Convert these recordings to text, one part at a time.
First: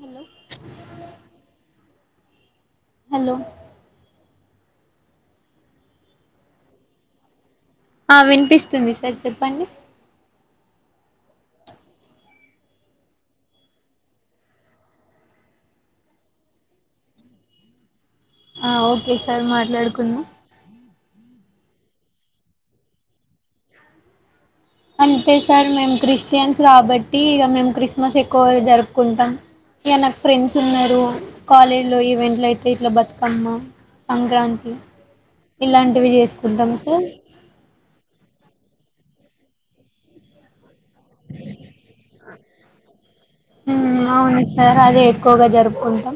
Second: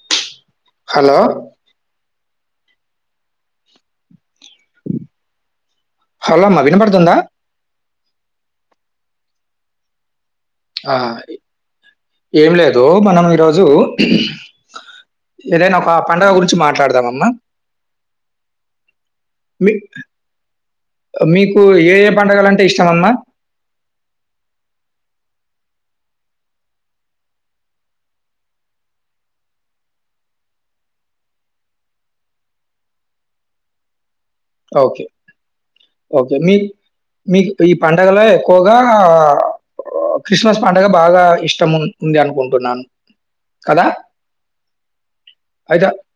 Hello hello hello hello అమ్మ వినపడుతుందా ఆ వినిపిస్తుంది సార్ చెప్పండి ఆ ఏం లేదు మనం ఈరోజు ఏదైనా ఒక పండగ గురించి మాట్లాడదామమ్మ ఆ ఓకే సార్ మాట్లాడుకుందాం మీకు ఏ ఏ పండగలు అంటే ఇష్టం అమ్మా అంతే సార్ మేము క్రిస్టియన్స్ కాబట్టి ఇక మేము క్రిస్మస్ ఎక్కువ జరుపుకుంటాం ఇగ నాకు ఫ్రెండ్స్ ఉన్నారు కాలేజ్లో ఈవెంట్ అయితే ఇట్లా బతుకమ్మ సంక్రాంతి ఓకే ఇలాంటివి ఓకే మీ చేసుకుంటాం సార్ మీకు ఈ పండగలో ఎక్కువగా క్రిస్మస్ పండగ బాగా ఇష్టం ఉంది అనుకుంటున్నాను కదా ఉమ్ అవును సార్ అదే ఎక్కువగా అయితే జరుపుకుంటాం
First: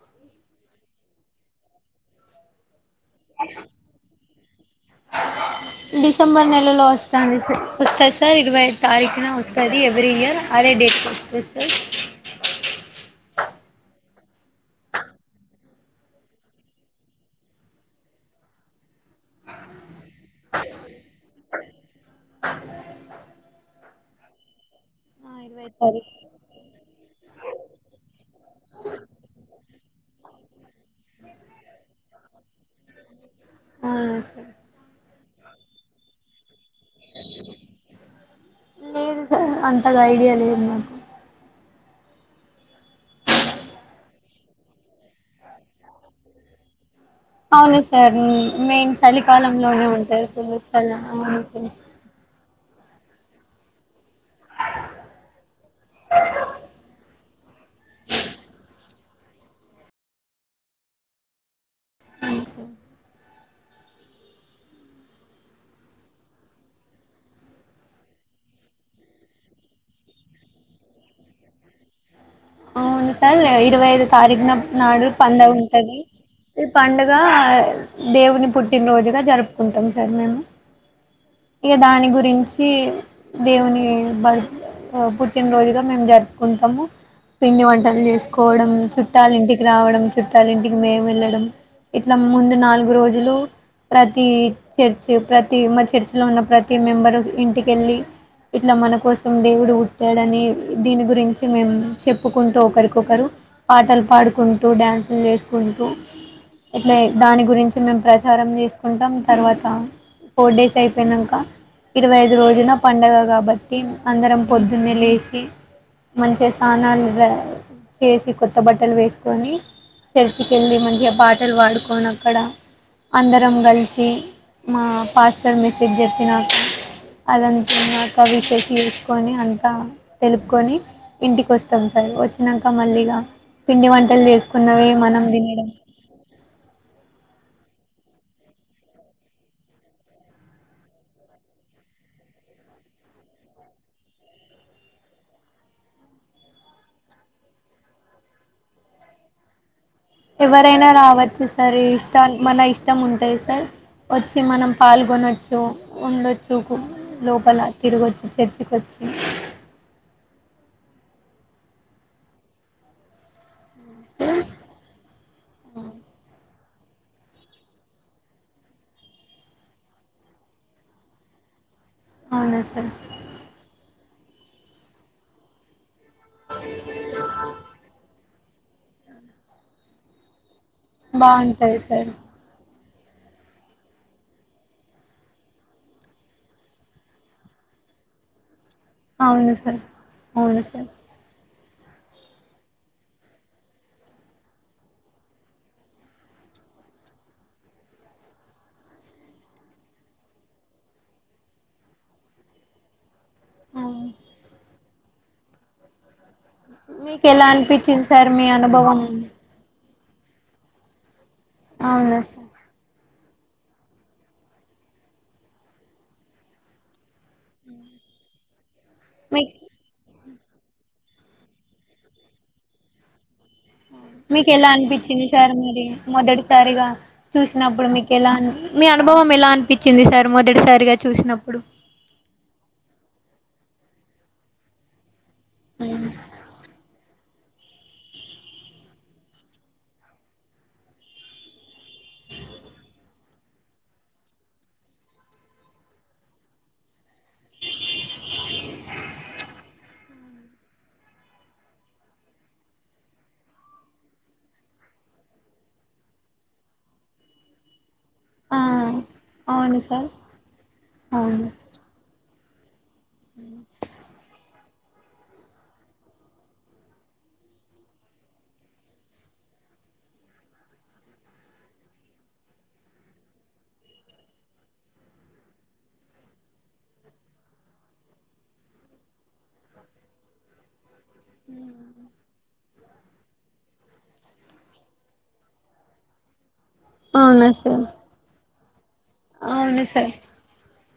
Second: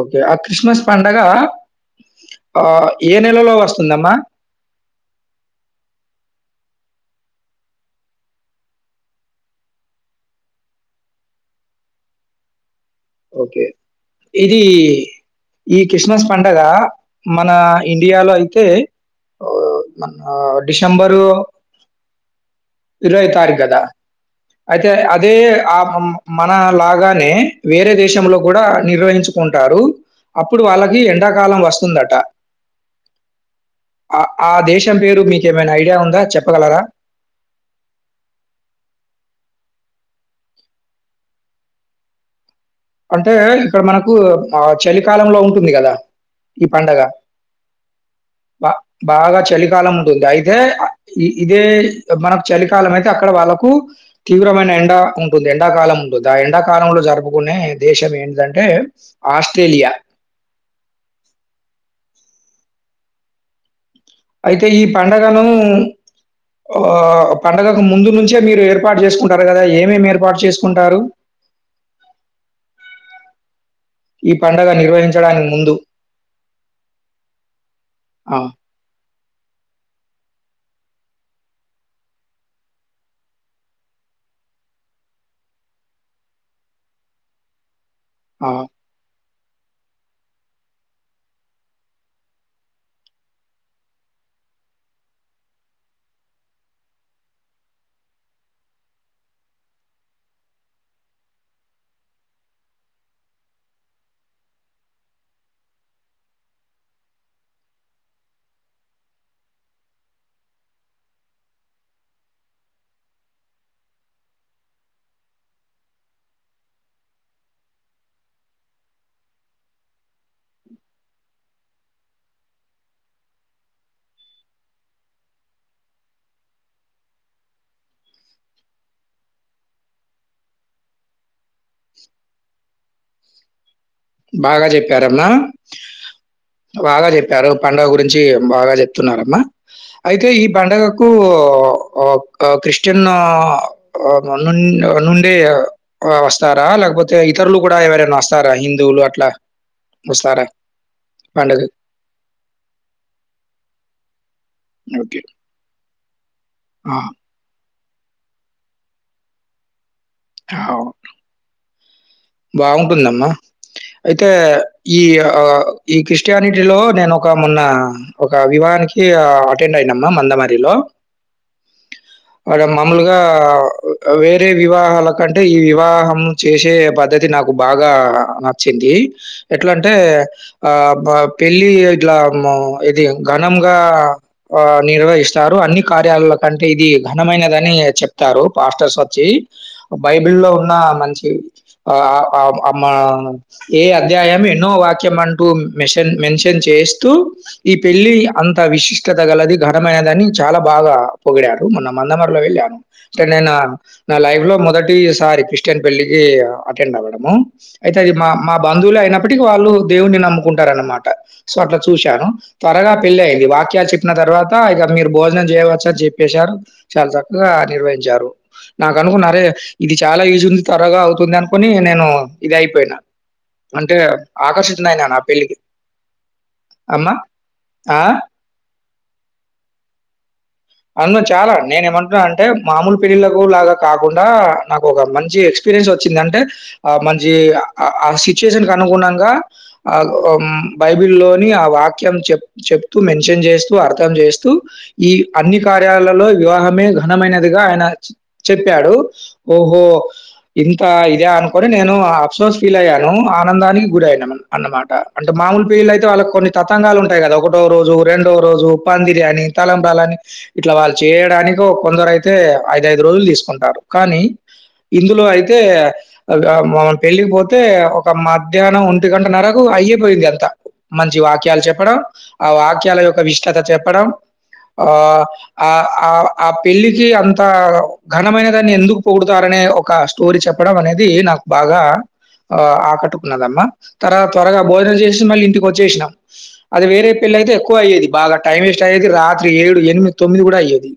ఓకే ఆ క్రిస్మస్ పండగ ఆ ఏ నెలలో వస్తుందమ్మా డిసెంబర్ నెలలో వస్తుంది సార్ ఇరవైఐదు తారీఖన వస్తుంది ఎవరీ ఇయర్ అదే డేట్కి వస్తది సార్ ఓకే ఇదీ ఇ క్రిస్మస్ పండగ మన ఇండియాలో అయితే ఒ మన డిసెంబరు ఇరవై ఐదు తారిఖ్ కదా అయితే అదే ఇరవై ఆ తారీఖు మన లాగానే వేరే దేశంలో కూడా నిర్వహించుకుంటారు అప్పుడు వాళ్ళకి ఎండాకాలం వస్తుందట అవునా సార్ ఆ దేశం పేరు మీకేమైనా ఐడియా ఉందా చెప్పగలరా లేదు సార్ అంతగా ఐడియా లేదు నాకు అంటే ఇక్కడ మనకు ఆ చలికాలంలో ఉంటుంది కదా ఈ పండగ అవును సార్ బా మేము బాగా చలికాలంలోనే చలికాలం ఉంటుంది ఉంటాయి ఫుల్ అయితే చలి అవును ఇదే సార్ మనకు చలికాలం అయితే అక్కడ వాళ్ళలకు తీవ్రమైన ఎండ ఉంటుంది ఎండాకాలం ఉంటుంది ఆ ఎండాకాలంలో జరుపుకునే దేశం ఏంటిది అంటే ఆస్ట్రేలియా అవును సార్ అయితే ఈ పండగను ఆ పండుగకు ముందు నుంచే మీరు ఏర్పాటు చేసుకుంటారు కదా ఏమేమి ఏర్పాటు చేసుకుంటారు ముందు సార్ ఇరవై ఐదు ఈ తారీఖున పండగ నాడు నిర్వహించడానికి పండగ ముందు? ఉంటది ఈ పండుగ ఆ! దేవుని పుట్టినరోజుగా జరుపుకుంటాం సార్ మేము ఇక దాని గురించి దేవుని బ ఓ పుట్టినరోజుగా మేము జరుపుకుంటాము పిండి వంటలు ఆ! చేసుకోవడం చు చుట్టాలింటికి రావడం చుట్టాలింటికి మేము వెళ్లడం ఇట్లా ముందు నాలుగు రోజులు ప్రతి చర్చి ప్రతి మా చర్చి లో ఉన్న ప్రతి మెంబరు ఇంటికెళ్ళి ఇట్లా మన కోసం దేవుడు ఉట్టాడని దీని గురించి మేము చెప్పుకుంటూ ఒకరికొకరు పాటలు పాడుకుంటూ డ్యాన్సులు చేసుకుంటూ ఇట్లే దాని గురించి మేము ప్రచారం తీసుకుంటాం తర్వాత ఫోర్ డేస్ అయిపోయినంకా ఇరవై ఐదు రోజున పండగ కాబట్టి అందరం పొద్దున్నే లేసి మంచిగా స్నానాలు బ్రా చేసి కొత్త బట్టలు వేసుకొని చర్చికెళ్ళి మంచిగా పాటలు పాడుకోన అక్కడ అందరం గలిసి మా పాస్టర్ మెసేజ్ చెప్పినాకా అదంత విన్నాక విషెస్ చేసుకొని అంతా తెలుపుకొని ఇంటికి కోస్ తం సార్ వొచ్చినంకా మళ్ళీగా పిండి వంటలు బాగా చేసుకున్నవె మనం జెప్పారమ్మా. దినడం బాగా చెప్పారు పండుగ గురించి బాగా చెప్తున్నారమ్మా అయితే ఈ పండగకు ఓ ఓ క క్రిస్టియన్ ఒ నున్ నుండి అ వస్తారా లేకపోతే ఇతరులు కూడా ఎవరైనా వస్తారా హిం దువులు అట్లా వస్తారా ఎవరైనా రావచ్చు పండగకి? సార్ ఇస్టన్ మన ఇష్టం ఉంటది సార్ వచ్చి మనం ఓకే. పాల్గొనోచ్చు ఉండొచ్చు ఆ! లోపల తిరుగొచ్చు చర్చికి వచ్చి హౌ బాగుంటుందమ్మా అయితే ఈ ఆ ఈ క్రిస్టియాని టి లో నేను ఒక మొన్న ఒక వివానికి అ అటెండ్ అయినమ్మా మందమర్రీ లో అవునా అడ సార్ మాములుగా వేరే వివాహాల కంటే ఈ వివాహం మ్ చేసే పద్ధ బాగా నచ్చింది ఎట్లాంటే ఆ బ పెళ్ళి బాగుంటది సార్ ఇట్లా ఆమ్మో ఇది ఘనంగా ఆ నిర్వహిస్తారు అన్ని కార్యాలాలకంటే ఇది ఘనమైనదని ఇగ చెప్తారు పాస్టర్స్ వచ్చి అవును సార్ బైబిల్లో అవును ఉన్న సార్ మంచి అ ఆహ్ అమ్మ మ్ ఏ అధ్యాయం ఎన్నో వాక్యం అంటూ మేషన్ మెన్షన్ చే స్తు ఈ పెళ్లి అంత విశిష్టత గలది ఘనమైనదని చాలా బాగా పొగిడారు నా మందమర్లావెళ్ళాను అంటే నేను అవును నా లైఫ్ లో మొదటిసారి క్రిస్టియన్ పెళ్లికి అటెండ్ మీకు అవ్వడము ఎలా అయితే అనిపించింది అది మా సార్ మీ మా అనుభవం బంధువులే అయినప్పటికీ వాళ్ళు దేవున్ని నమ్ముకుంటార అన్నమాట సో అట్లా అవునా చూశాను సార్ త్వరగా పెళ్ళి అయింది వాక్యాలు చెప్పిన తర్వాత ఇక మీరు భోజనం చేయవచ్చు అని చెప్పేశారు చాలాసార్లు గా నిర్వహించారు నాకు అనుకున్నారే మీకు ఇది చాలా ఈజ్ ఉంది త్వరగా అవుతుంది అని కొని నేను ఇది అయిపోయిన మీకు ఎలా అనిపించింది సార్ పెళ్ళికి. మరి మొదటిసారిగా అమ్మ! చూసినప్పుడు ఆ! మీకు ఎలా అన్ మీ అనుభవం ఎలా అనిపిచింది సార్ మొదటిసారిగా చూసినప్పుడు పిరిలకు లాగా కాకుండా నాకు ఒక మంచి ఎక్స్పీరియన్స్ వచ్చింది అంటే అ మంచి అ ఆ సిచ్యుయేషన్ కి అనుగుణంగా అగ్ ఓమ్ బైబిల్ లోని ఆవా వాక్యం చెప్ చెప్తూ మెన్షన్ చేస్తూ అర్థం చేస్తూ ఈ అన్ని కార్యాలలో వివాహమే ఘనమైనదిగా ఆయన చ్ చెప్పాడు ఓహో ఇంత ఇద అనుకు కొని నేను అప్సోస్ ఫీల్ అయ్యాను ఆనందానికి గురి అయినా అన్నమాట అంటే మామూలు పెళ్లిళ్లు అయితే వాళ్ళ కొన్ని తతంగాలు ఉంటాయి కదా ఒకటో రోజు రెండో ఆ రోజు పంది ఇది అని అవును సార్ తలంబ్రాలని ఇట్లా వాళ్ళు అవును చేయడానికి కొందరు అయితే ఐదఐదు రోజులు తీసుకుంటారు కానీ ఇందులో అయితే అగ మమన్ పెళ్ళకిపోతే ఒక మధ్యాహ్నం ఒంటి గంట నరకు అయ్యే పోయింది అంత మంచి వాక్యాలు చెప్పడం, ఆ వాక్యాల యొక్క విష్టత చెప్పడం ఆ ఆ ఆ ఆ పెళ్ళికి అంత ఘనమైనదాన్ని ఎందుకు పొగుడుతారని ఎ ఒక స్టోరీ చెప్పడం అనేది నాకు బాగా ఆ ఆకట్టుకున్నదమ తర్వాత త్వరగా భోజనం చేసి మళ్ళీ ఇంటికి వచ్చేష్ణం అది వేరే పెళ్లి అవునా అయితె ఎక్కువ సార్ అయ్యది బాగా టైం వేస్ట్ అయెది రాత్రి ఏడు అవును ఎనిమి సార్ తొమ్మిది కూడా అయ్యేది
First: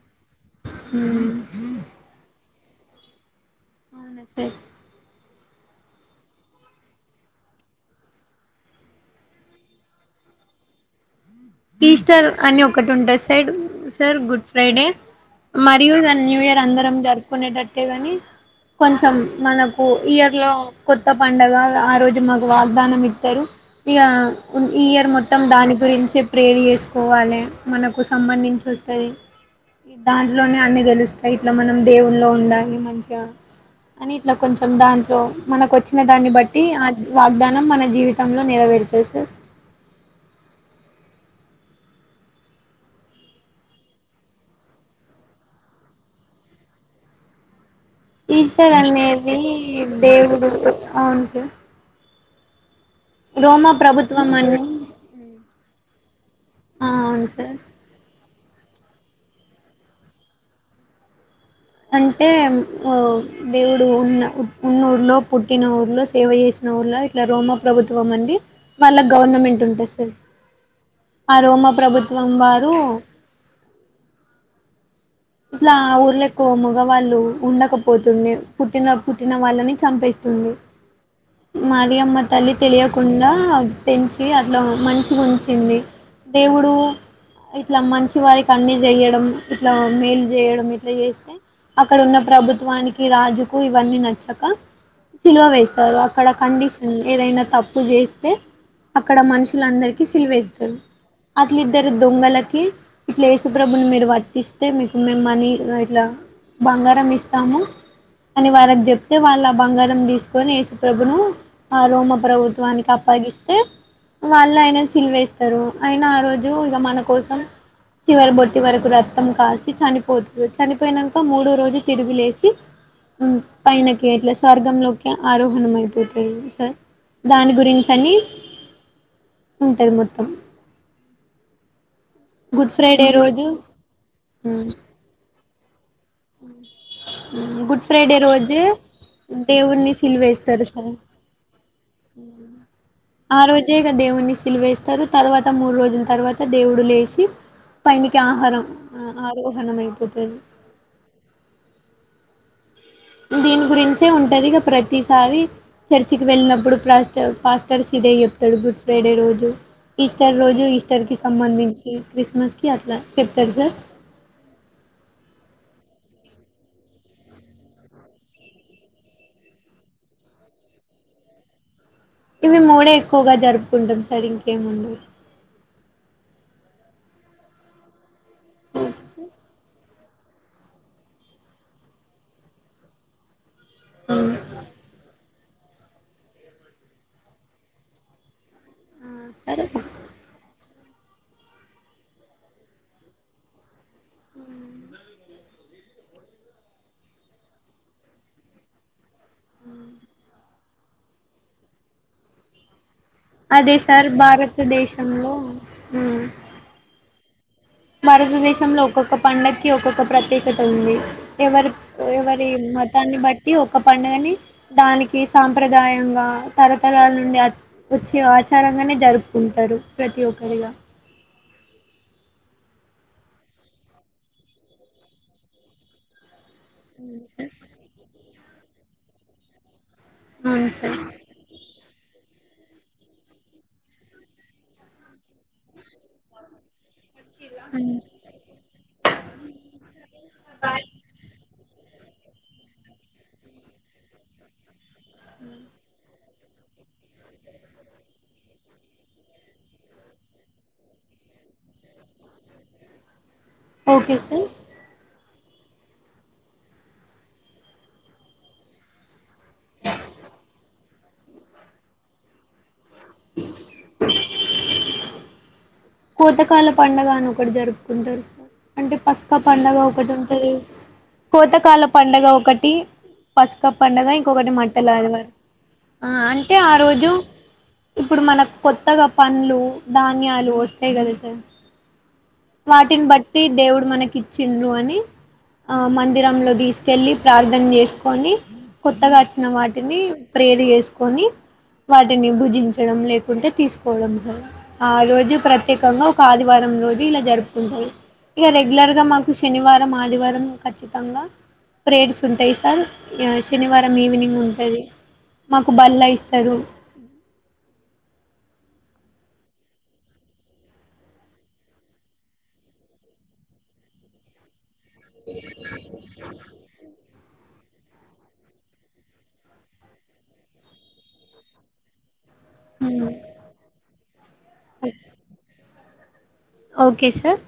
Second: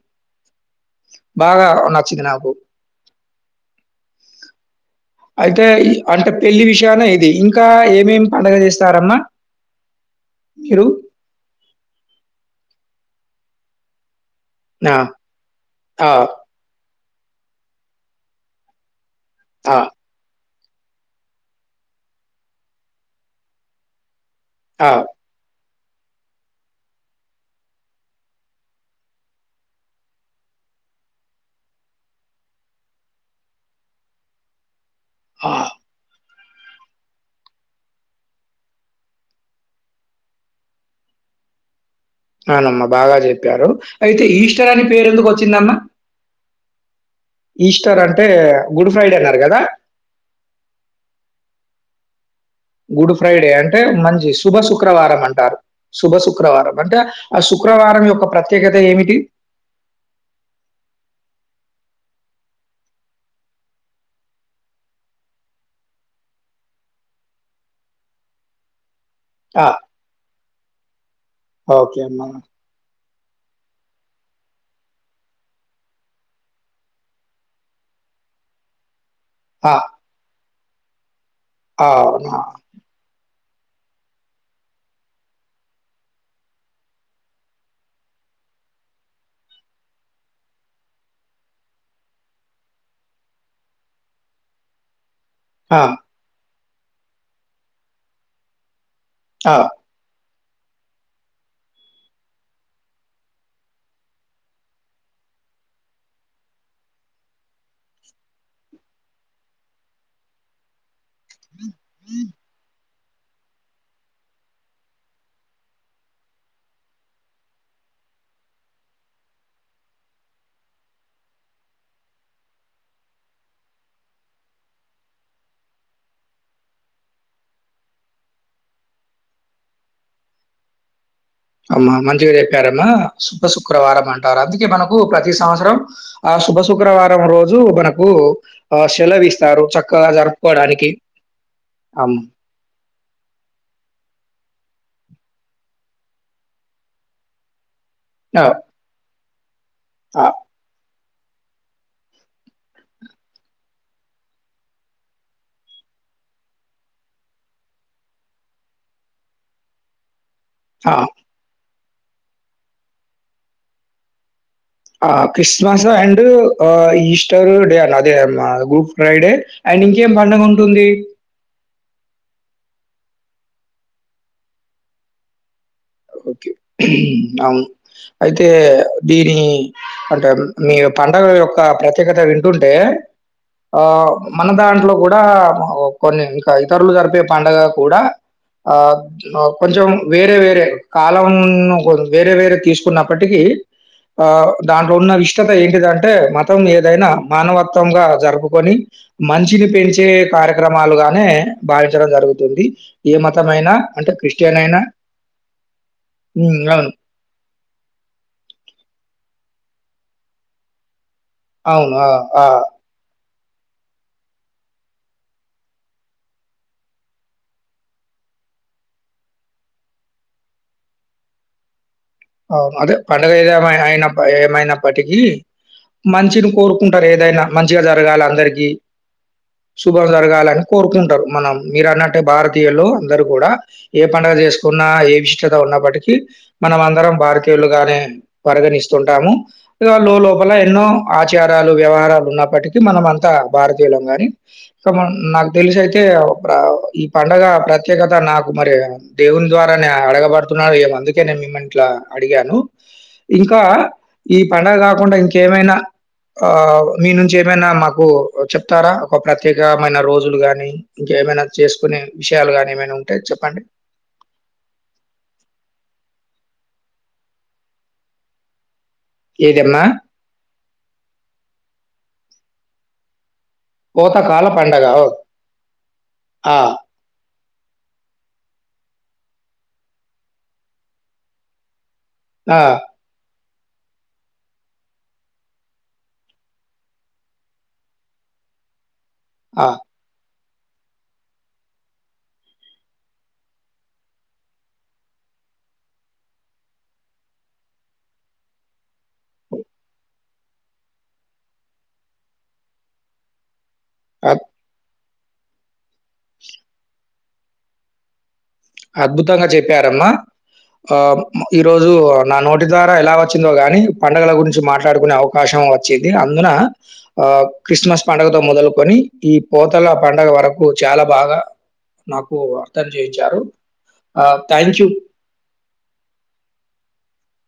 అవునా బాగా నచ్చింది నాకు మెస్సేజ్ అయితే ఇ అంటే పెళ్లి విషయాన ఇది ఇంకా ఏమేమి పండగ చేస్తారమ్మా ఇరు ఈస్టర్ అని ఒకటి ఉంటంది సైడ్ సార్ గుడ్ ఫ్రైడే ఆ! మరియు ఆ! దాని న్యూ ఇయర్ అందరం జరుపుకునేటట్టే గని కొంచెం ఆ! మనపు ఇయర్లో కొత్త పండగ ఆ రోజు మాకు వాగ్దానం ఇతారు ఇగ హ్మ్ ఈ ఆ! ఇయర్ మొత్తం దాని గురించి చ్ప్ ప్రేయర్ చేసుకోవాలె మనకు సంబంధించి ఒస్తది దాంట్లోనే అన్ని తెలుస్తాయి ఇట్లా మనం దేవున్లో ఉండాలి మంచిగా అని ఇట్లా కొంచెం దాంట్లో ఆ! మనకు వచ్చిన దాన్ని బట్ ఇ ఆ వాగ్దానం మన జీవితంలో నెరవేరుతాయి సార్ అవునమ్మ బాగా చెప్పారు హ్హ్ అయితే ఈస్టర్ అని పేరు ఎందుకు వచ్చిందమ్మ [inaudible] ఈస్టర్ అనేదీ దేవుడు గుర్తు అవును సార్ గుడు ఫ్రైడే రోమా అంటే మంచి ప్రభుత్వం శుభ అని శుక్రవారం అంటారు శుభ శుక్రవారం ఆ అంటే అవును ఆ సార్ శుక్రవారం యొ ఒక ప్రతేకతామిటి ఏమిటి అంటే హ్మ్ ఒ దేవుడు ఉన్న ఉఊర్లో పుట్టిన ఊర్లో సేవ చేసి ఇట్లా రొమ ప్రభుత్వం అండి వాళ్ళ గవర్నమెంట్ ఆ! ఉంటాంది సార్ ఆ రోమ ఓకే అమ్మా. ప్రభుత్వం వారు ఇట్లా ఊర్ల ఎక్కువ మగవాళ్ళు ఉండకపోతుండె పుట్టిన పుట్టిన ఆ! వాళ్ళని చంపేస్తుంది ఆ, మరియమ్మ అవునా! తల్లి తెలియకుండా పెంచి అట్లా మంచిగా ఉంచింది దేవుడు ఇట్లా మంచి వారికి అన్ని చేయడం ఇట్లా మేలు చేయడం ఇట్లా చేస్తే అక్కడ ఉన్న ప్రభుత్వానికి రాజుకు ఇవని నచ్చక సిలువ ఆ! వేస్తారు అక్కడ కండిషన్ ఏదైనా తప్పు చేస్తే అక్కడ ఆ! మనుషులందరికి సిల్వ ఎస్ అట్లిద్దరు దొంగలకి ఇట్లా యేసుప్రభుని మీరు వటిస్తే అయితే మీకు మేము మనీ ఇగ ఇట్లా బంగారం ఇస్తాము అని వాళ్లకి చెప్తే వాళ్ళ ఆ బంగారం తీసుకొని యేసుప్రభును ఆరోమ ప్రభుత్వానికి అ పగిస్తే వాళ్ళు ఆయన సిల్వవేస్తారు అయిన ఆ రోజు ఇగ మన కోసం చివరి బోటు వరకు రత్ రక్త కార్చి చనిపోతు చనిపోయినాక మూడో రోజు తిరుగిలేసి హ్మ్ పైనకి అట్లా స్వర్గంలోకి ఆరోహణం అయిపోతాంది సార్ దాని గురించి అని ఉంటది మొత్తం అమ్మ మంచిగా గుడ్ చెప్పారమ్మా ఫ్రైడే శుభ రోజు శుక్రవారం అంటారు అందుకే మనకు ప్రతి సంవత్సరం ఆ శుభ శుక్రవారం రోజు గుడ్ మనకు ఫ్రైడే రోజు ఆ షెల్వ ఇస్తారు దేవుణ్ణి చక్కగా సిలువేస్తారు జరుపుకోవడానికి సార్ [inaudible] ఆ రోజే ఇగ దేవుడిని శిల్వ వేస్తారు తర్వాత మూడు రోజుల తర్వాత దేవుడు లేసి పైనికి ఆ! ఆహారం ఆ! ఆరోహనామాయిపోతాది దిని గురించే ఉంటదిగా ప్రతిసారి చర్చికి వెళ్ళినప్పుడు పర్ పాస్టర్స్షిప్ దె చెప్తాడు గుడ్ ఫ్రైడే రోజు ఈస్ స్టర్ రోజు ఆ! ఈస్టర్ కి సంబందించి క్రిస్మస్ కి అట్లా చెప్తాడు సార్ ఆహ్ క్రిస్మస్ అండ్ హ ఈస్టర్ డే అనే అదేమ్మా గుడ్ ఫ్రైడే అం ండ్ ఇంకేం పండగ ఉంటుంది మేమ్ మూడే ఎక్కువగ జరుపుకుంటం సార్ ఇంకేముండదు ఓకే అవును అయితే ఓకే సార్ బీడీ అంటే మీ పండగల యొక్క ప్రత్యేకత వింటుంటే ఆహ్ మన దాంట్లో గూడా అహ్ కొన్ని ఇంక ఇతరులు జరిపే పండగ కూడా ఆహ్ ఆ, అ సరే కొంచం వేరే వేరే కాలాం ను కొ వేరే వేరే తీసుకున్నప్పటికీ ఆహ్ దాంట్లో ఉన్న విష్టత ఏంటిదంటే మతం ఏదైనా మానవత్వంగా జరుపుకొని మంచిని పెంచే కార్యక్రమాలుగానే భావించడం జరుగుతుంది ఏ మతమైనా అదే సార్ అంటే క్రిస్టియన్ అయినా భారతదేశంలో ఉమ్ అవును భారతదేశంలో ఒక్కొక్క పండక్కి ఒక్కొక్క ప్రత్యేకత ఉంది ఎవరిప్ అవును. ఆ! ఆ! ఎవరి మతాన్ని బట్ ట్టి ఒక పండగని దానికి సాంప్రదాయంగా తరతరాల నుండి అ ఒచ్చి వ ఆచారంగానే జరుపుకుంటరు ప్రతి ఒక్కరిగా అవును అదే పండుగ ఏదెమెన ఎమైన ఏమైనప్పటికీ మంచిని కొరుకుంటరు ఏదైనా మంచిగా జరగాల అందరికి శుభం జరగాలని అవును సార్ కొరుకుంటరు మనం మీరు అన్నట్టు భారతీయులు అందరు కూడా ఏ పండగ చేసుకున్నా ఏ విశిష్టత ఉన్నప్పటికీ మనం అందరం భారతీయులుగానే అవును. పరిగణిస్తుంటాము ఇగ లో లోపల ఎన్నో ఆచా రాలు వ్యవహారాలు ఉన్నప్పటికీ మనం అంతా భారతీయులం గాని సొ మన్ నాకు తెలిసయితే బ్రవొ ఈ పండగ ప్రత్యేకత నాకు మరి దేవుని ద్వారానే అడగబడుతున్నాదొ ఏమో అందుకేనే మిమ్మల్నిట్లా అడిగాను ఇంకా ఓకే ఈ సార్ పండగ కాకుండా ఇంకేమైనా ఆహ్ మీ నుంచి ఏమైనా మాకు చెప్తారా ఒక ప్రత్యేకమైన రోజులు గాని ఇంకె ఏమైనా చేసుకునే విషయాలు గానీ ఏమైనా ఉంటే చెప్పండి కోతకాల పండగ అని ఒకటి జరుపుకుంటరు సార్ అంటే పసుక పండగ ఏదమ్మా? ఒకటి ఉంటది కోతకాల పండగ ఒకటి పసుక పండగ పోతకాల ఇంకొకటి పండగ. ఓ మట్టలాదివారం ఆహ్ అంటే ఆ రోజు ఇప్పుడు మనకు కొత్తగా పండ్లు ధాన్యాలు వస్తాయి గదా సార్ ఆ! వాటిని బట్టి దేవుడు మనకి ఇచ్చిండ్రు అని ఆ మందిరంలో తీసుకెళ్ళి ప్రార్థన చేసుకొని కొత్తగా అచ్చిన ఆ! వాటిని ప్రేర్ చేసుకొని వాటిని భుజించడం లేకుంటే తీసుకోవడం సర్ ఆ రోజు ప్రత్యేకంగా ఒక ఆదివారం రో జు ఇలా జరుపుకుంటరు ఇగ రెగ్యులర్ గా మాకు శనివారం ఆదివారం ఖచ్చితంగా ప్రేడ్స్ ఉంటయి సార్ ఇగ శనివారం ఈవినింగ్ అద్ ఉంటది మాకు బళ్ల ఇస్తరు అద్భుతంగా చెప్పారమ్మా ఆ ఉమ్ ఈరోజు నా నోటి ద్వారా ఎలా వచ్చిందో గాని పండగల గురించి మాట్ ట్లాడుకునే అవకాశం వచ్చిది అందునా ఆహ్ క్రిస్మస్ పండగతో మొదలుకొని ఈ పోతల పండగ వరకు చాలా బాగా నాకు అర్థం చేయించారు ఆహ్ థ్యాంక్ యూ ఓకే సార్